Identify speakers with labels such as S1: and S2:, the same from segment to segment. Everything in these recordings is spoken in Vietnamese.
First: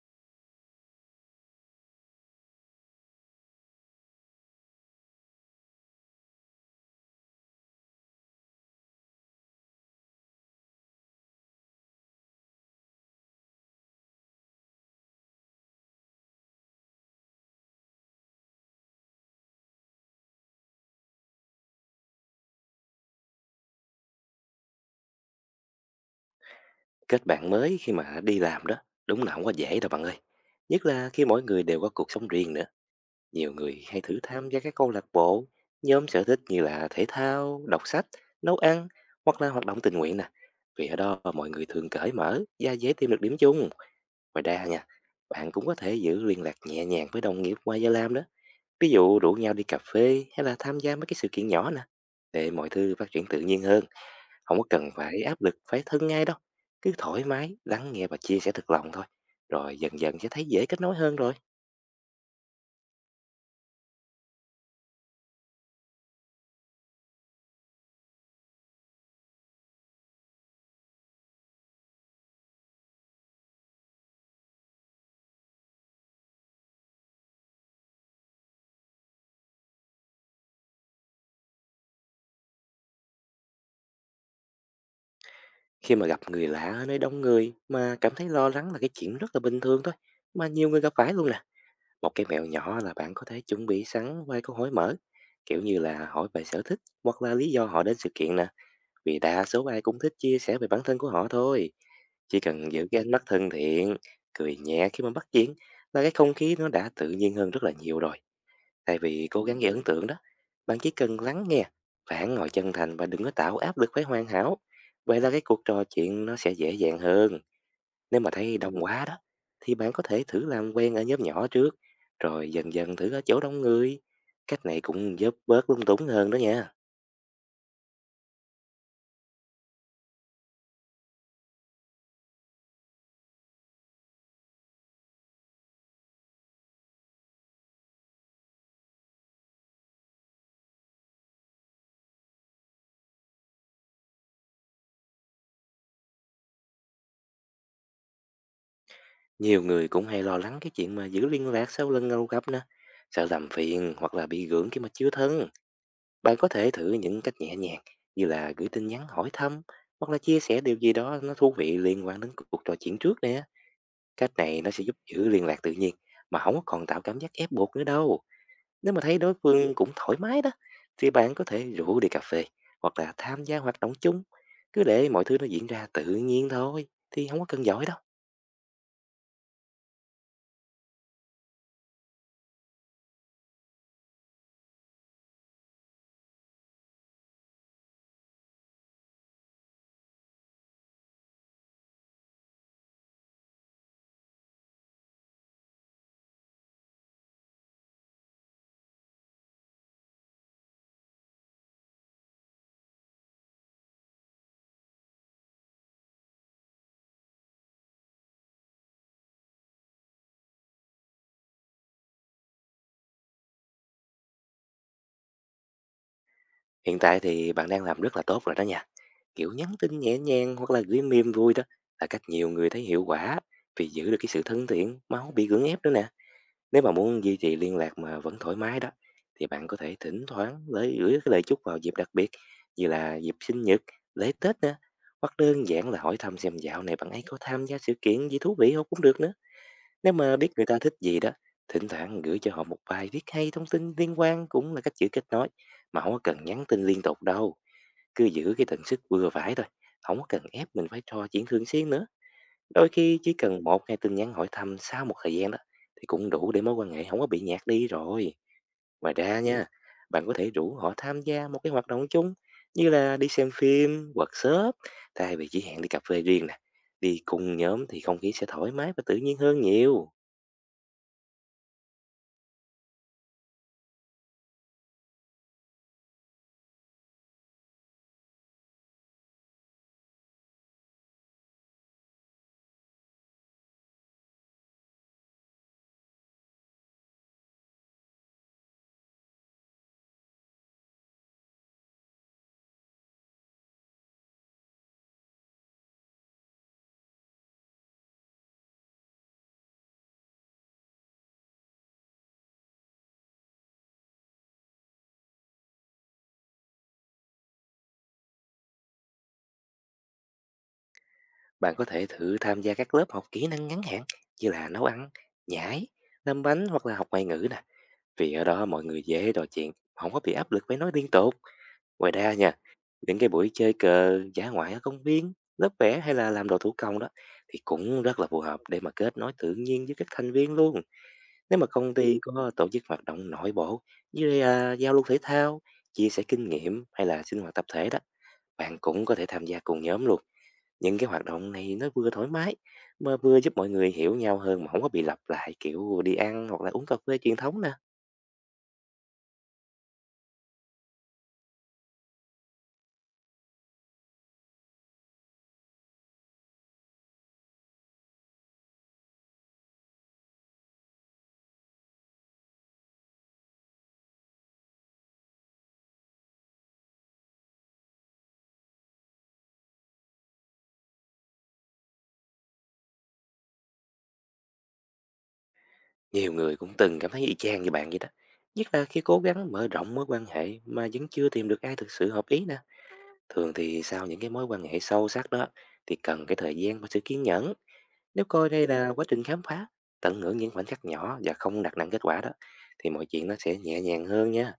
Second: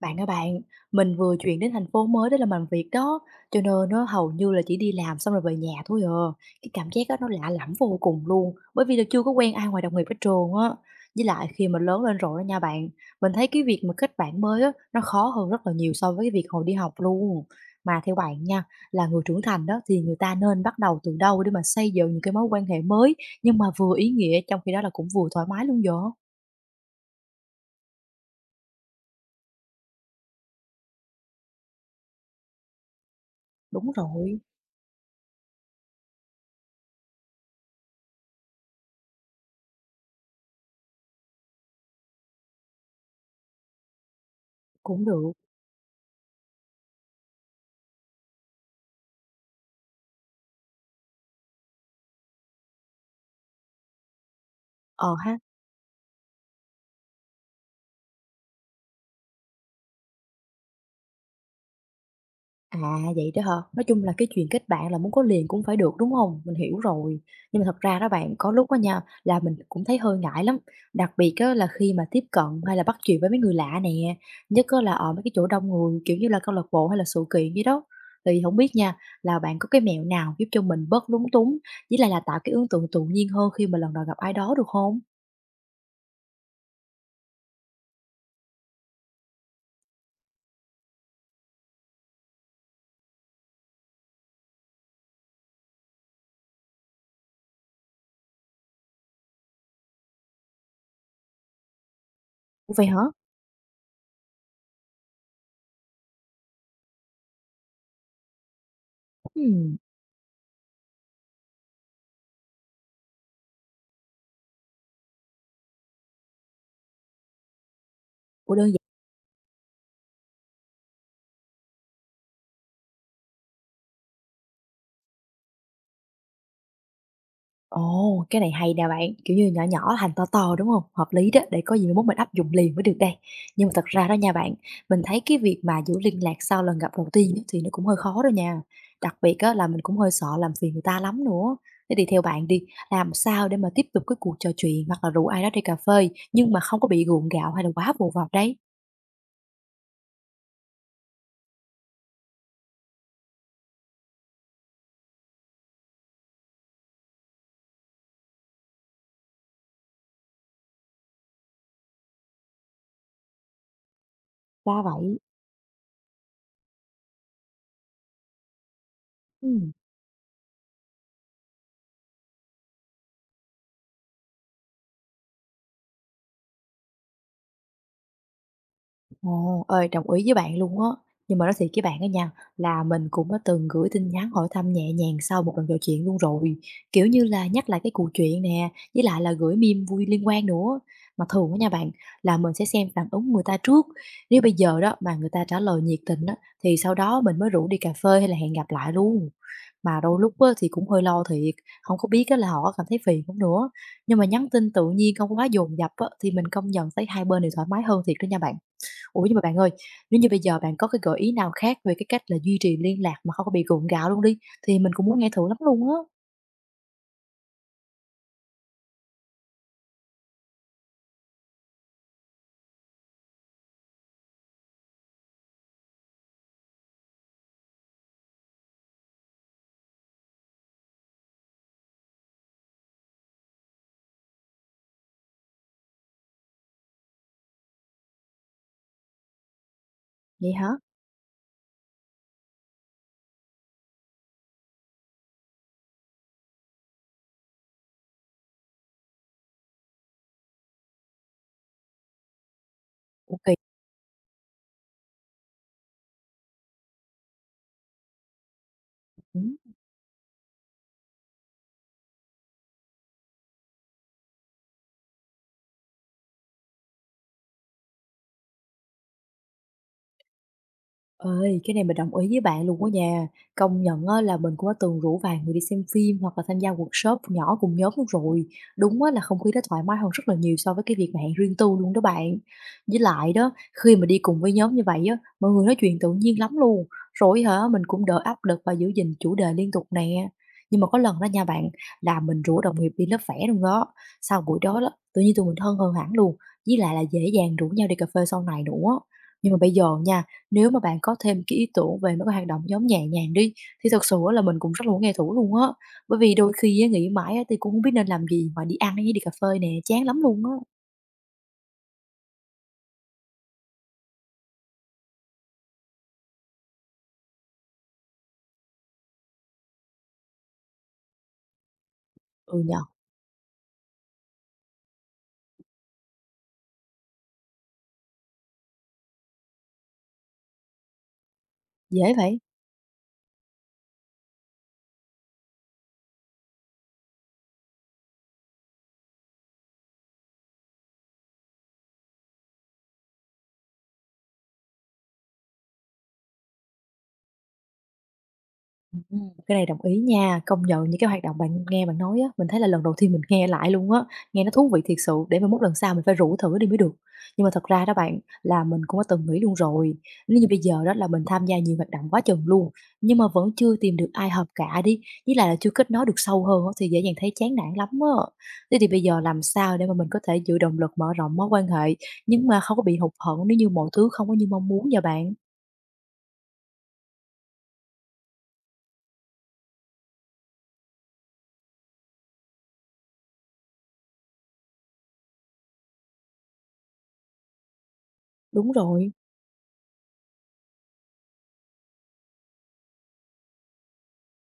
S1: Bạn ơi bạn, mình vừa chuyển đến thành phố mới để làm bằng việc đó, cho nên nó hầu như là chỉ đi làm xong rồi về nhà thôi à. Cái cảm giác đó nó lạ lẫm vô cùng luôn, bởi vì là chưa có quen ai ngoài đồng nghiệp ở trường á. Với lại khi mà lớn lên rồi đó nha bạn, mình thấy cái việc mà kết bạn mới á, nó khó hơn rất là nhiều so với cái việc hồi đi học luôn. Mà theo bạn nha, là người trưởng thành đó thì người ta nên bắt đầu từ đâu để mà xây dựng những cái mối quan hệ mới nhưng mà vừa ý nghĩa trong khi đó là cũng vừa thoải mái luôn vậy?
S2: Kết bạn mới khi mà đi làm đó, đúng là không có dễ đâu bạn ơi. Nhất là khi mỗi người đều có cuộc sống riêng nữa. Nhiều người
S1: Đúng
S2: hay thử
S1: rồi,
S2: tham gia các câu lạc bộ, nhóm sở thích như là thể thao, đọc sách, nấu ăn hoặc là hoạt động tình nguyện nè. Vì ở đó mọi người thường cởi mở và dễ tìm được điểm chung. Ngoài ra nha,
S1: cũng được.
S2: bạn cũng có thể giữ liên lạc nhẹ nhàng với đồng nghiệp ngoài giờ làm đó. Ví dụ rủ nhau đi cà phê hay là tham gia mấy cái sự kiện nhỏ nè. Để mọi thứ phát triển tự nhiên hơn, không có cần
S1: Ờ
S2: phải
S1: ha.
S2: áp lực, phải thân ngay đâu, cứ thoải mái lắng nghe và chia sẻ thật lòng thôi, rồi dần dần sẽ thấy dễ kết nối hơn rồi.
S1: À, vậy đó hả? Nói chung là cái chuyện kết bạn là muốn có liền cũng phải được, đúng không? Mình hiểu rồi. Nhưng mà thật ra đó bạn, có lúc á nha, là mình cũng thấy hơi ngại lắm, đặc biệt á là khi mà tiếp cận hay là bắt chuyện với mấy người lạ nè, nhất á là ở mấy cái chỗ đông người, kiểu như là, câu lạc bộ hay là sự kiện vậy đó. Thì không biết nha, là bạn có cái mẹo nào giúp cho mình bớt lúng túng, với lại là tạo cái ấn tượng tự nhiên hơn khi mà lần đầu gặp ai đó được không?
S2: Khi mà gặp người lạ ở nơi đông người mà cảm thấy lo lắng là cái chuyện rất là bình thường thôi, mà nhiều người gặp phải luôn nè. Một cái mẹo nhỏ là bạn có thể chuẩn bị sẵn vài câu hỏi mở, kiểu như là hỏi về sở thích hoặc là lý do họ đến sự kiện nè, vì đa số ai cũng thích chia sẻ về bản thân của họ thôi. Chỉ cần
S1: Ủa, vậy
S2: giữ
S1: hả?
S2: cái ánh mắt thân thiện, cười nhẹ khi mà bắt chuyện, là cái không khí nó đã tự nhiên hơn rất là nhiều rồi. Thay vì cố gắng gây
S1: Ừm,
S2: ấn tượng đó, bạn chỉ cần lắng nghe, phản ngồi chân thành và đừng có tạo áp lực phải hoàn hảo. Vậy là cái cuộc trò chuyện nó sẽ dễ dàng hơn. Nếu mà
S1: ủa
S2: thấy
S1: đơn
S2: đông quá đó, thì bạn có thể thử làm quen ở nhóm nhỏ trước, rồi dần dần thử ở chỗ đông người. Cách này cũng giúp bớt lung túng hơn đó nha.
S1: Ồ, cái này hay nè bạn, kiểu như, nhỏ nhỏ thành to to, đúng không? Hợp lý đó, để có gì mai mốt mình áp dụng liền mới được đây. Nhưng mà thật ra đó nha bạn, mình thấy cái việc mà giữ liên lạc sau lần gặp đầu tiên á thì nó cũng hơi khó đó nha. Đặc biệt á là mình cũng hơi sợ làm phiền người ta lắm nữa. Thế thì theo bạn đi, làm sao để mà tiếp tục cái cuộc trò chuyện hoặc là rủ ai đó đi cà phê nhưng mà không có bị gượng gạo hay là quá vồ vập đấy?
S2: Nhiều người cũng hay lo lắng cái chuyện mà giữ liên lạc sau lần ngầu gặp nè, sợ làm phiền hoặc là bị gượng khi mà chưa thân. Bạn có thể thử những cách nhẹ nhàng như là gửi tin nhắn hỏi thăm hoặc là chia sẻ điều gì đó nó thú vị liên quan đến cuộc trò chuyện trước nè. Cách này nó
S1: Ra
S2: sẽ giúp
S1: vậy.
S2: giữ liên lạc tự nhiên mà không có còn tạo cảm giác ép buộc nữa đâu. Nếu mà thấy đối
S1: Ừm.
S2: phương cũng thoải mái đó, thì bạn có thể rủ đi cà phê hoặc là tham gia hoạt động chung. Cứ để mọi thứ nó diễn ra tự nhiên thôi, thì không có cần giỏi đâu.
S1: Ồ, ơi, đồng ý với bạn luôn á. Nhưng mà nói thiệt với bạn á nha, là mình cũng đã từng gửi tin nhắn hỏi thăm nhẹ nhàng sau một lần trò chuyện luôn rồi. Kiểu như là nhắc lại cái cuộc chuyện nè, với lại là gửi meme vui liên quan nữa. Mà thường á nha bạn, là mình sẽ xem phản ứng người ta trước. Nếu bây giờ đó mà người ta trả lời nhiệt tình á, thì sau đó mình mới rủ đi cà phê hay là hẹn gặp lại luôn. Mà đôi lúc á, thì cũng hơi lo thiệt, không có biết á, là họ có cảm thấy phiền không nữa. Nhưng mà nhắn tin tự nhiên không quá dồn dập á, thì mình công nhận thấy hai bên đều thoải mái hơn thiệt đó nha bạn. Ủa, nhưng mà bạn ơi, nếu như bây giờ bạn có cái gợi ý nào khác về cái cách là duy trì liên lạc mà không có bị gượng gạo luôn đi, thì mình cũng muốn nghe thử lắm luôn á.
S2: Hiện tại thì bạn đang làm rất là tốt rồi đó nha. Kiểu nhắn tin nhẹ nhàng hoặc là gửi meme vui đó là cách nhiều người thấy hiệu quả, vì giữ được cái sự thân thiện mà không bị gượng ép nữa nè. Nếu mà muốn duy trì liên lạc mà vẫn thoải mái đó, thì bạn có thể thỉnh thoảng lấy gửi cái lời chúc vào dịp đặc biệt như là dịp sinh nhật, lễ Tết nè, hoặc đơn giản là hỏi thăm xem dạo này bạn ấy có tham gia sự kiện gì thú vị không cũng được nữa. Nếu mà biết
S1: Vậy
S2: người
S1: hả?
S2: ta thích gì đó, thỉnh thoảng gửi cho họ một bài viết hay thông tin liên quan cũng là cách giữ kết nối mà không có cần nhắn tin liên tục đâu. Cứ giữ cái tần suất vừa phải thôi, không có cần ép mình phải trò chuyện thường xuyên nữa. Đôi khi chỉ
S1: Ủa, kỳ.
S2: cần một 2 tin nhắn hỏi thăm sau một thời gian đó, thì cũng đủ để mối quan hệ không có bị nhạt đi rồi. Ngoài ra nha, bạn có thể rủ họ tham gia một cái hoạt động chung như là đi xem phim, workshop, thay vì chỉ hẹn đi cà phê riêng nè. Đi cùng nhóm thì không khí sẽ thoải mái và tự nhiên hơn nhiều.
S1: Ơi, cái này mình đồng ý với bạn luôn á nha. Công nhận á, là mình cũng đã từng rủ vài người đi xem phim hoặc là tham gia workshop nhỏ cùng nhóm luôn rồi. Đúng á, là không khí đó thoải mái hơn rất là nhiều so với cái việc mà hẹn riêng tư luôn đó bạn. Với lại đó, khi mà đi cùng với nhóm như vậy á, mọi người nói chuyện tự nhiên lắm luôn. Rồi hả, mình cũng đỡ áp lực và giữ gìn chủ đề liên tục nè. Nhưng mà có lần đó nha bạn, là mình rủ đồng nghiệp đi lớp vẽ luôn đó. Sau buổi đó đó, tự nhiên tụi mình thân hơn hẳn luôn. Với lại là dễ dàng rủ nhau đi cà phê sau này nữa. Nhưng mà bây giờ nha, nếu mà bạn có thêm cái ý tưởng về mấy cái hoạt động giống nhẹ nhàng đi, thì thật sự á là mình cũng rất là muốn nghe thử luôn á. Bởi vì đôi khi á, nghĩ mãi á, thì cũng không biết nên làm gì, mà đi ăn hay đi cà phê nè, chán lắm luôn á.
S2: Bạn có thể thử tham gia các lớp học kỹ năng ngắn hạn như là nấu ăn, nhảy, làm bánh hoặc là học ngoại ngữ nè. Vì ở đó mọi người dễ trò chuyện, không có bị áp lực phải nói liên tục. Ngoài ra
S1: Ừ
S2: nha,
S1: nhỉ,
S2: những cái buổi chơi cờ, dã ngoại ở công viên, lớp vẽ hay là làm đồ thủ công đó, thì cũng rất là phù hợp để mà kết nối tự nhiên với các thành viên luôn. Nếu mà công
S1: dễ
S2: ty
S1: vậy.
S2: có tổ chức hoạt động nội bộ như là giao lưu thể thao, chia sẻ kinh nghiệm hay là sinh hoạt tập thể đó, bạn cũng có thể tham gia cùng nhóm luôn. Những cái hoạt động này nó vừa thoải mái mà vừa giúp mọi người hiểu nhau hơn, mà không có bị lặp lại kiểu đi ăn hoặc là uống cà phê truyền thống nè.
S1: Ừm, cái này đồng ý nha. Công nhận những cái hoạt động bạn nghe bạn nói á, mình thấy là lần đầu tiên mình nghe lại luôn á, nghe nó thú vị thiệt sự, để mà mốt lần sau mình phải rủ thử đi mới được. Nhưng mà thật ra đó bạn, là mình cũng đã từng nghĩ luôn rồi, nếu như bây giờ đó là mình tham gia nhiều hoạt động quá chừng luôn, nhưng mà vẫn chưa tìm được ai hợp cả đi, với lại là chưa kết nối được sâu hơn á, thì dễ dàng thấy chán nản lắm á. Thế thì bây giờ làm sao để mà mình có thể giữ động lực mở rộng mối quan hệ, nhưng mà không có bị hụt hẫng nếu như mọi thứ không có như mong muốn vậy bạn?
S2: Nhiều người cũng từng cảm thấy y chang như bạn vậy đó. Nhất là khi cố gắng mở rộng mối quan hệ mà vẫn chưa tìm được ai thực sự hợp ý nè. Thường thì sau những cái mối quan hệ sâu sắc đó, thì cần cái thời gian và sự kiên nhẫn. Nếu coi đây
S1: Đúng
S2: là quá
S1: rồi,
S2: trình khám phá, tận hưởng những khoảnh khắc nhỏ và không đặt nặng kết quả đó, thì mọi chuyện nó sẽ nhẹ nhàng hơn nha.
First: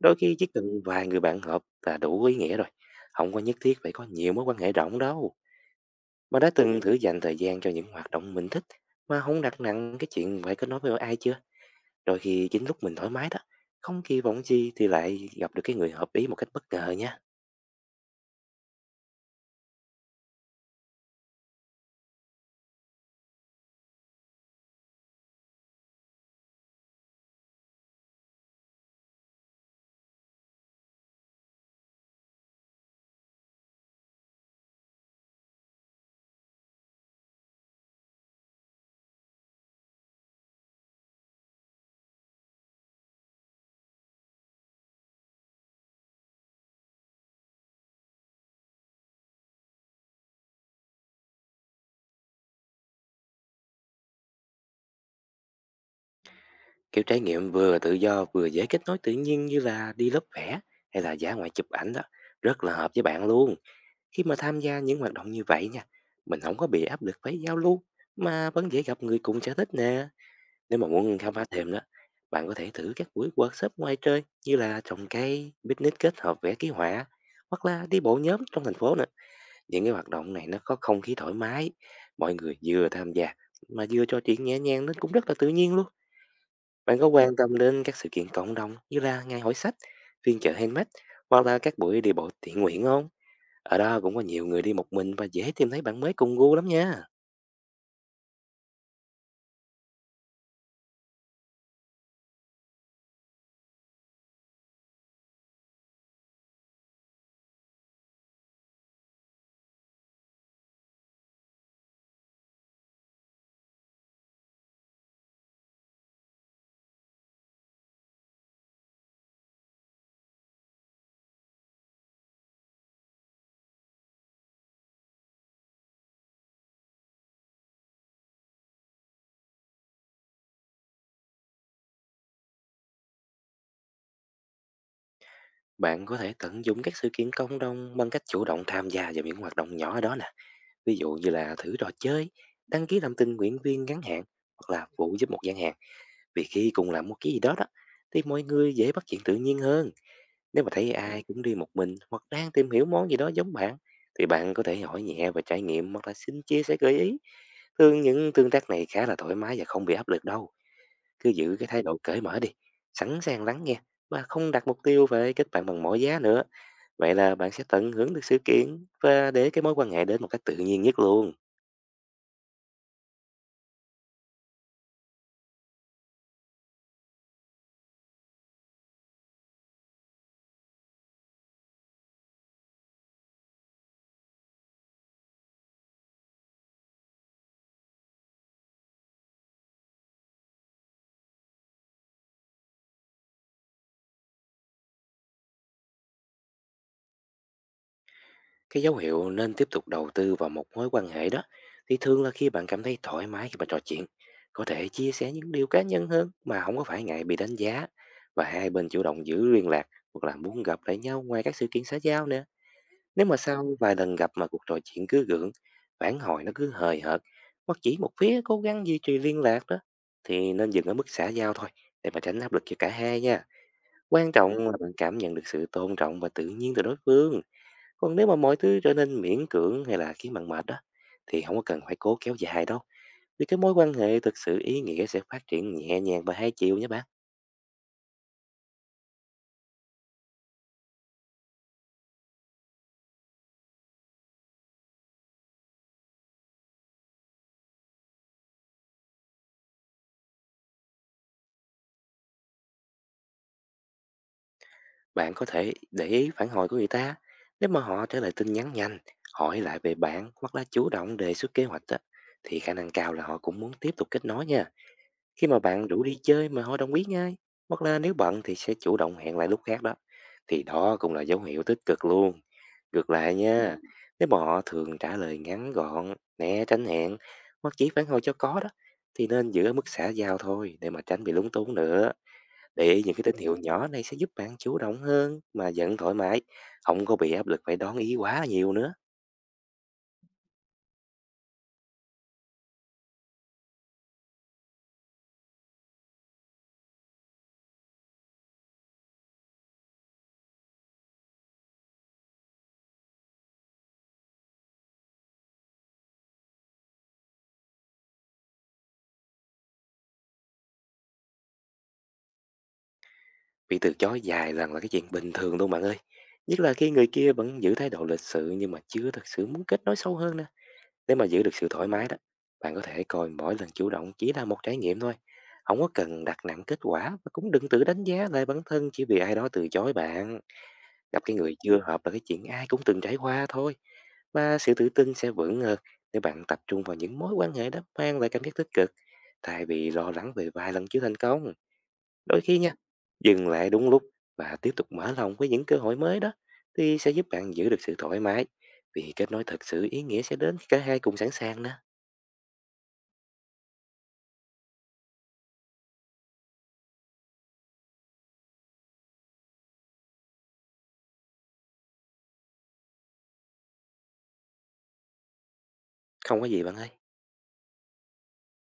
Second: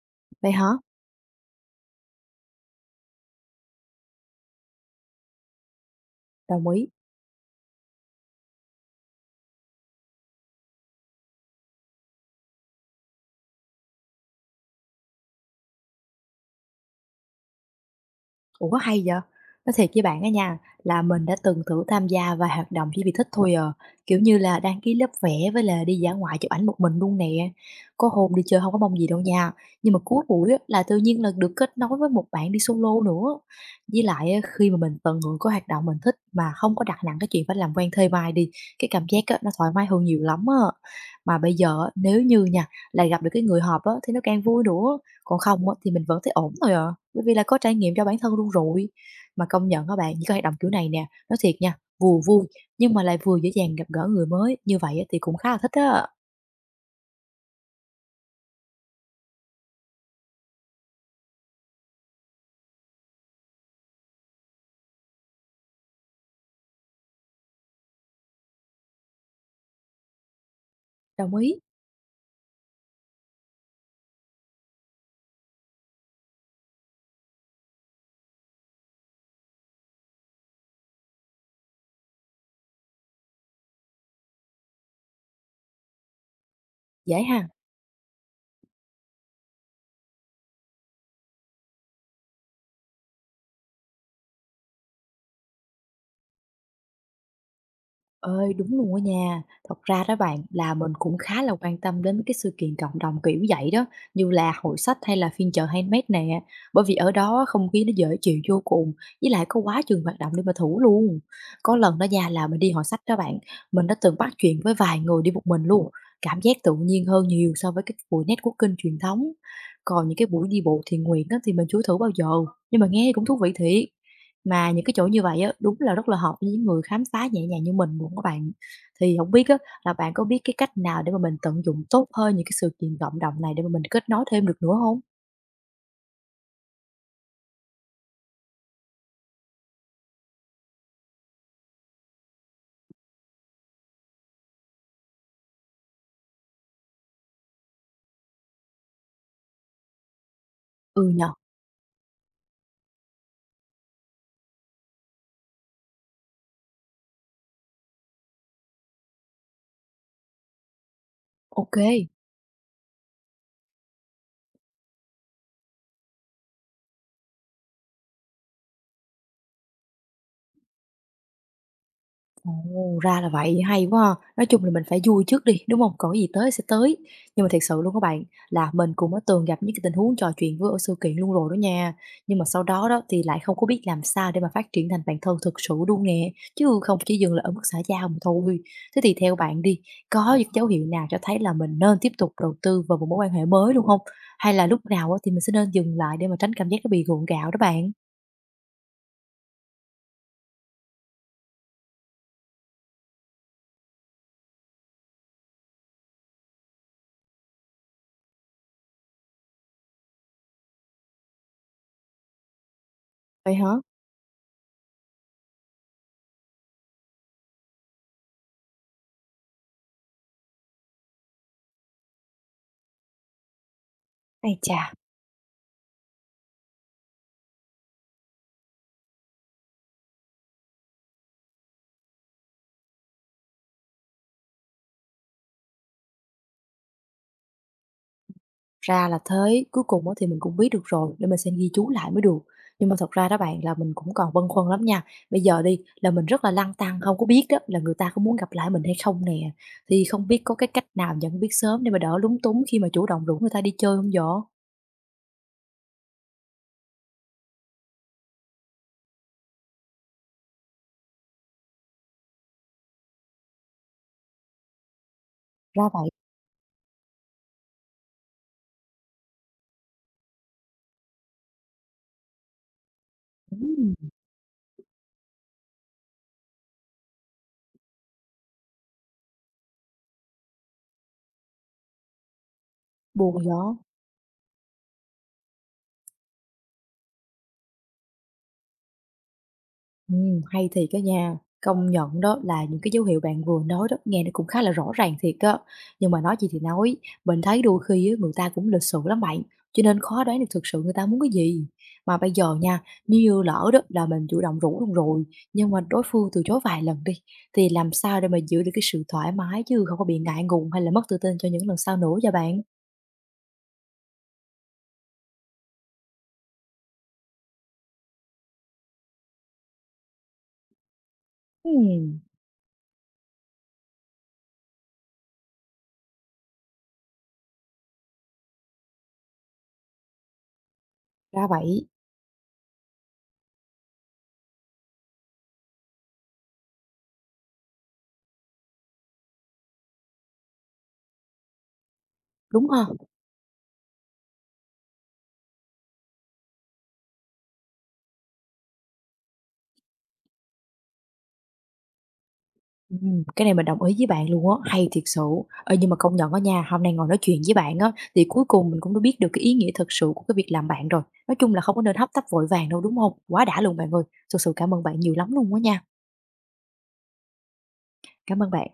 S2: Đôi khi chỉ
S1: vậy
S2: cần
S1: hả?
S2: vài người bạn hợp là đủ ý nghĩa rồi. Không có nhất thiết phải có nhiều mối quan hệ rộng đâu. Mà đã
S1: Đồng
S2: từng
S1: ý.
S2: thử dành thời gian cho những hoạt động mình thích mà không đặt nặng cái chuyện phải kết nối với ai chưa? Đôi khi chính lúc mình thoải mái đó, không kỳ vọng gì, thì lại gặp được cái người hợp ý một cách bất ngờ nha.
S1: Ủa, hay vậy? Nói thiệt với bạn á nha, là mình đã từng thử tham gia vài hoạt động chỉ vì thích thôi à, kiểu như là đăng ký lớp vẽ với là đi dã ngoại chụp ảnh một mình luôn nè. Có hôm đi chơi không có mong gì đâu nha, nhưng mà cuối buổi á, là tự nhiên là được kết nối với một bạn đi solo nữa. Với lại á, khi mà mình tận hưởng cái hoạt động mình thích mà không có đặt nặng cái chuyện phải làm quen thuê mai đi, cái cảm giác á, nó thoải mái hơn nhiều lắm á. Mà bây giờ á, nếu như nha, là gặp được cái người hợp á, thì nó càng vui nữa. Còn không á, thì mình vẫn thấy ổn thôi à, bởi vì là có trải nghiệm cho bản thân luôn rồi. Mà công nhận các bạn, những cái hoạt động kiểu này nè, nói thiệt nha, vừa vui nhưng mà lại vừa dễ dàng gặp gỡ người mới, như vậy á thì cũng khá là thích á.
S2: Kiểu trải nghiệm vừa tự do vừa dễ kết nối tự nhiên như là đi lớp vẽ hay là dã ngoại chụp ảnh đó, rất là hợp với bạn luôn. Khi mà tham gia những hoạt động như vậy nha, mình không có bị áp lực phải giao lưu mà vẫn dễ gặp người cùng sở thích nè. Nếu mà muốn khám
S1: Đồng
S2: phá
S1: ý,
S2: thêm đó, bạn có thể thử các buổi workshop ngoài trời như là trồng cây, picnic kết hợp vẽ ký họa, hoặc là đi bộ nhóm trong thành phố nữa. Những cái hoạt động này nó có không khí thoải mái, mọi người vừa tham gia mà vừa trò chuyện nhẹ nhàng, nên cũng rất là tự nhiên luôn. Bạn có
S1: dễ
S2: quan
S1: ha.
S2: tâm đến các sự kiện cộng đồng như là ngày hội sách, phiên chợ handmade hoặc là các buổi đi bộ thiện nguyện không? Ở đó cũng có nhiều người đi một mình và dễ tìm thấy bạn mới cùng gu lắm nha.
S1: Ơi, đúng luôn á nha. Thật ra đó bạn, là mình cũng khá là quan tâm đến cái sự kiện cộng đồng kiểu vậy đó, như là hội sách hay là phiên chợ handmade nè, bởi vì ở đó không khí nó dễ chịu vô cùng, với lại có quá chừng hoạt động để mà thử luôn. Có lần đó nha là mình đi hội sách đó bạn, mình đã từng bắt chuyện với vài người đi một mình luôn, cảm giác tự nhiên hơn nhiều so với cái buổi networking truyền thống. Còn những cái buổi đi bộ thiện nguyện á, thì mình chưa thử bao giờ, nhưng mà nghe cũng thú vị thiệt. Mà những cái chỗ như vậy á, đúng là rất là hợp với những người khám phá nhẹ nhàng như mình luôn các bạn. Thì không biết á là bạn có biết cái cách nào để mà mình tận dụng tốt hơn những cái sự kiện cộng đồng này để mà mình kết nối thêm được nữa không?
S2: Bạn có thể tận dụng các sự kiện cộng đồng bằng cách chủ động tham gia vào những hoạt động nhỏ ở đó nè. Ví dụ như là thử trò chơi, đăng ký làm tình nguyện viên ngắn hạn hoặc là phụ giúp một gian hàng. Vì khi cùng làm một cái gì đó đó, thì mọi người dễ bắt chuyện tự nhiên hơn. Nếu mà thấy
S1: Ừ
S2: ai
S1: nhờ.
S2: cũng đi một mình hoặc đang tìm hiểu món gì đó giống bạn, thì bạn có thể hỏi nhẹ và trải nghiệm hoặc là xin chia sẻ gợi ý. Thường những tương tác này khá là thoải mái và không bị áp lực đâu. Cứ giữ cái thái độ
S1: OK.
S2: cởi mở đi, sẵn sàng lắng nghe và không đặt mục tiêu về kết bạn bằng mọi giá nữa. Vậy là bạn sẽ tận hưởng được sự kiện và để cái mối quan hệ đến một cách tự nhiên nhất luôn.
S1: Ồ, ra là vậy, hay quá ha. Nói chung là mình phải vui trước đi, đúng không? Còn cái gì tới sẽ tới. Nhưng mà thật sự luôn các bạn, là mình cũng đã từng gặp những cái tình huống trò chuyện với ở sự kiện luôn rồi đó nha. Nhưng mà sau đó đó thì lại không có biết làm sao để mà phát triển thành bản thân thực sự luôn nè, chứ không chỉ dừng lại ở mức xã giao mà thôi. Thế thì theo bạn đi, có những dấu hiệu nào cho thấy là mình nên tiếp tục đầu tư vào một mối quan hệ mới luôn không? Hay là lúc nào á thì mình sẽ nên dừng lại để mà tránh cảm giác nó bị gượng gạo đó bạn?
S2: Cái dấu hiệu nên tiếp tục đầu tư vào một mối quan hệ đó, thì thường là khi bạn cảm thấy thoải mái khi mà trò chuyện, có thể chia sẻ những điều cá nhân hơn mà không có phải ngại bị đánh giá, và hai bên chủ động giữ liên lạc hoặc là muốn gặp lại nhau ngoài các sự kiện xã giao nữa. Nếu mà
S1: Vậy hả?
S2: sau vài lần gặp mà cuộc trò chuyện cứ gượng, phản hồi nó cứ hời hợt, hoặc chỉ một phía cố gắng duy trì liên lạc đó, thì nên dừng ở mức xã giao thôi, để mà tránh áp lực cho cả hai nha. Quan
S1: Ái
S2: trọng là
S1: chà!
S2: bạn cảm nhận được sự tôn trọng và tự nhiên từ đối phương. Còn nếu mà mọi thứ trở nên miễn cưỡng hay là khiến bạn mệt đó, thì không có cần phải cố kéo dài đâu. Vì cái mối quan hệ thực sự ý nghĩa sẽ phát triển nhẹ nhàng và hai chiều nhé bạn.
S1: Ra là thế, cuối cùng á thì mình cũng biết được rồi, để mình sẽ ghi chú lại mới được. Nhưng mà thật ra đó bạn là mình cũng còn băn khoăn lắm nha. Bây giờ đi là mình rất là lăn tăn, không có biết đó là người ta có muốn gặp lại mình hay không nè. Thì không biết có cái cách nào nhận biết sớm để mà đỡ lúng túng khi mà chủ động rủ người ta đi chơi không vậy?
S2: Bạn có thể để ý phản hồi của người ta. Nếu mà họ trả lời tin nhắn nhanh, hỏi lại về bạn hoặc là chủ động đề xuất kế hoạch á, thì khả năng cao là họ cũng muốn tiếp tục kết nối nha. Khi mà bạn
S1: Ra
S2: rủ
S1: vậy,
S2: đi chơi mà họ đồng ý ngay, hoặc là nếu bận thì sẽ chủ động hẹn lại lúc khác đó, thì đó cũng là dấu hiệu tích cực luôn. Ngược lại nha,
S1: ừm,
S2: nếu mà họ thường trả lời ngắn gọn, né tránh hẹn hoặc chỉ phản hồi cho có đó, thì nên giữ ở mức xã giao thôi, để mà tránh bị lúng túng nữa. Để ý những cái
S1: buồn
S2: tín hiệu
S1: vậy?
S2: nhỏ này sẽ giúp bạn chủ động hơn mà vẫn thoải mái, không có bị áp lực phải đón ý quá nhiều nữa.
S1: Hay thiệt á nha. Công nhận đó là những cái dấu hiệu bạn vừa nói đó, nghe nó cũng khá là rõ ràng thiệt á. Nhưng mà nói gì thì nói, mình thấy đôi khi á, người ta cũng lịch sự lắm bạn, cho nên khó đoán được thực sự người ta muốn cái gì. Mà bây giờ nha, nếu như lỡ đó là mình chủ động rủ luôn rồi, nhưng mà đối phương từ chối vài lần đi, thì làm sao để mà giữ được cái sự thoải mái chứ không có bị ngại ngùng hay là mất tự tin cho những lần sau nữa cho bạn?
S2: Bị từ chối dài lần là cái chuyện bình thường luôn bạn ơi. Nhất là khi người kia vẫn giữ thái độ lịch sự, nhưng mà chưa thật sự muốn kết nối sâu hơn nè. Nếu mà giữ được sự thoải
S1: Ừm,
S2: mái đó, bạn có thể coi mỗi lần chủ động chỉ là một trải nghiệm thôi. Không có cần đặt nặng kết quả, và cũng đừng tự đánh giá lại bản thân chỉ vì ai đó từ chối bạn. Gặp cái
S1: ra
S2: người chưa
S1: vậy,
S2: hợp là cái chuyện ai cũng từng trải qua thôi. Và sự tự tin sẽ vững hơn nếu bạn tập trung vào những mối quan hệ đó mang lại cảm giác tích cực, thay vì lo lắng về vài lần chưa thành công. Đôi khi
S1: đúng
S2: nha,
S1: ha.
S2: dừng lại đúng lúc và tiếp tục mở lòng với những cơ hội mới đó, thì sẽ giúp bạn giữ được sự thoải mái, vì kết nối thật sự ý nghĩa sẽ đến khi cả hai cùng sẵn sàng nè.
S1: Cái này mình đồng ý với bạn luôn á, hay thiệt sự. Ê, nhưng mà công nhận á nha, hôm nay ngồi nói chuyện với bạn á, thì cuối cùng mình cũng đã biết được cái ý nghĩa thật sự của cái việc làm bạn rồi. Nói chung là không có nên hấp tấp vội vàng đâu, đúng không? Quá đã luôn bạn ơi, thực sự cảm ơn bạn nhiều lắm luôn á nha.
S2: Không có gì bạn ơi.
S1: Cảm ơn bạn.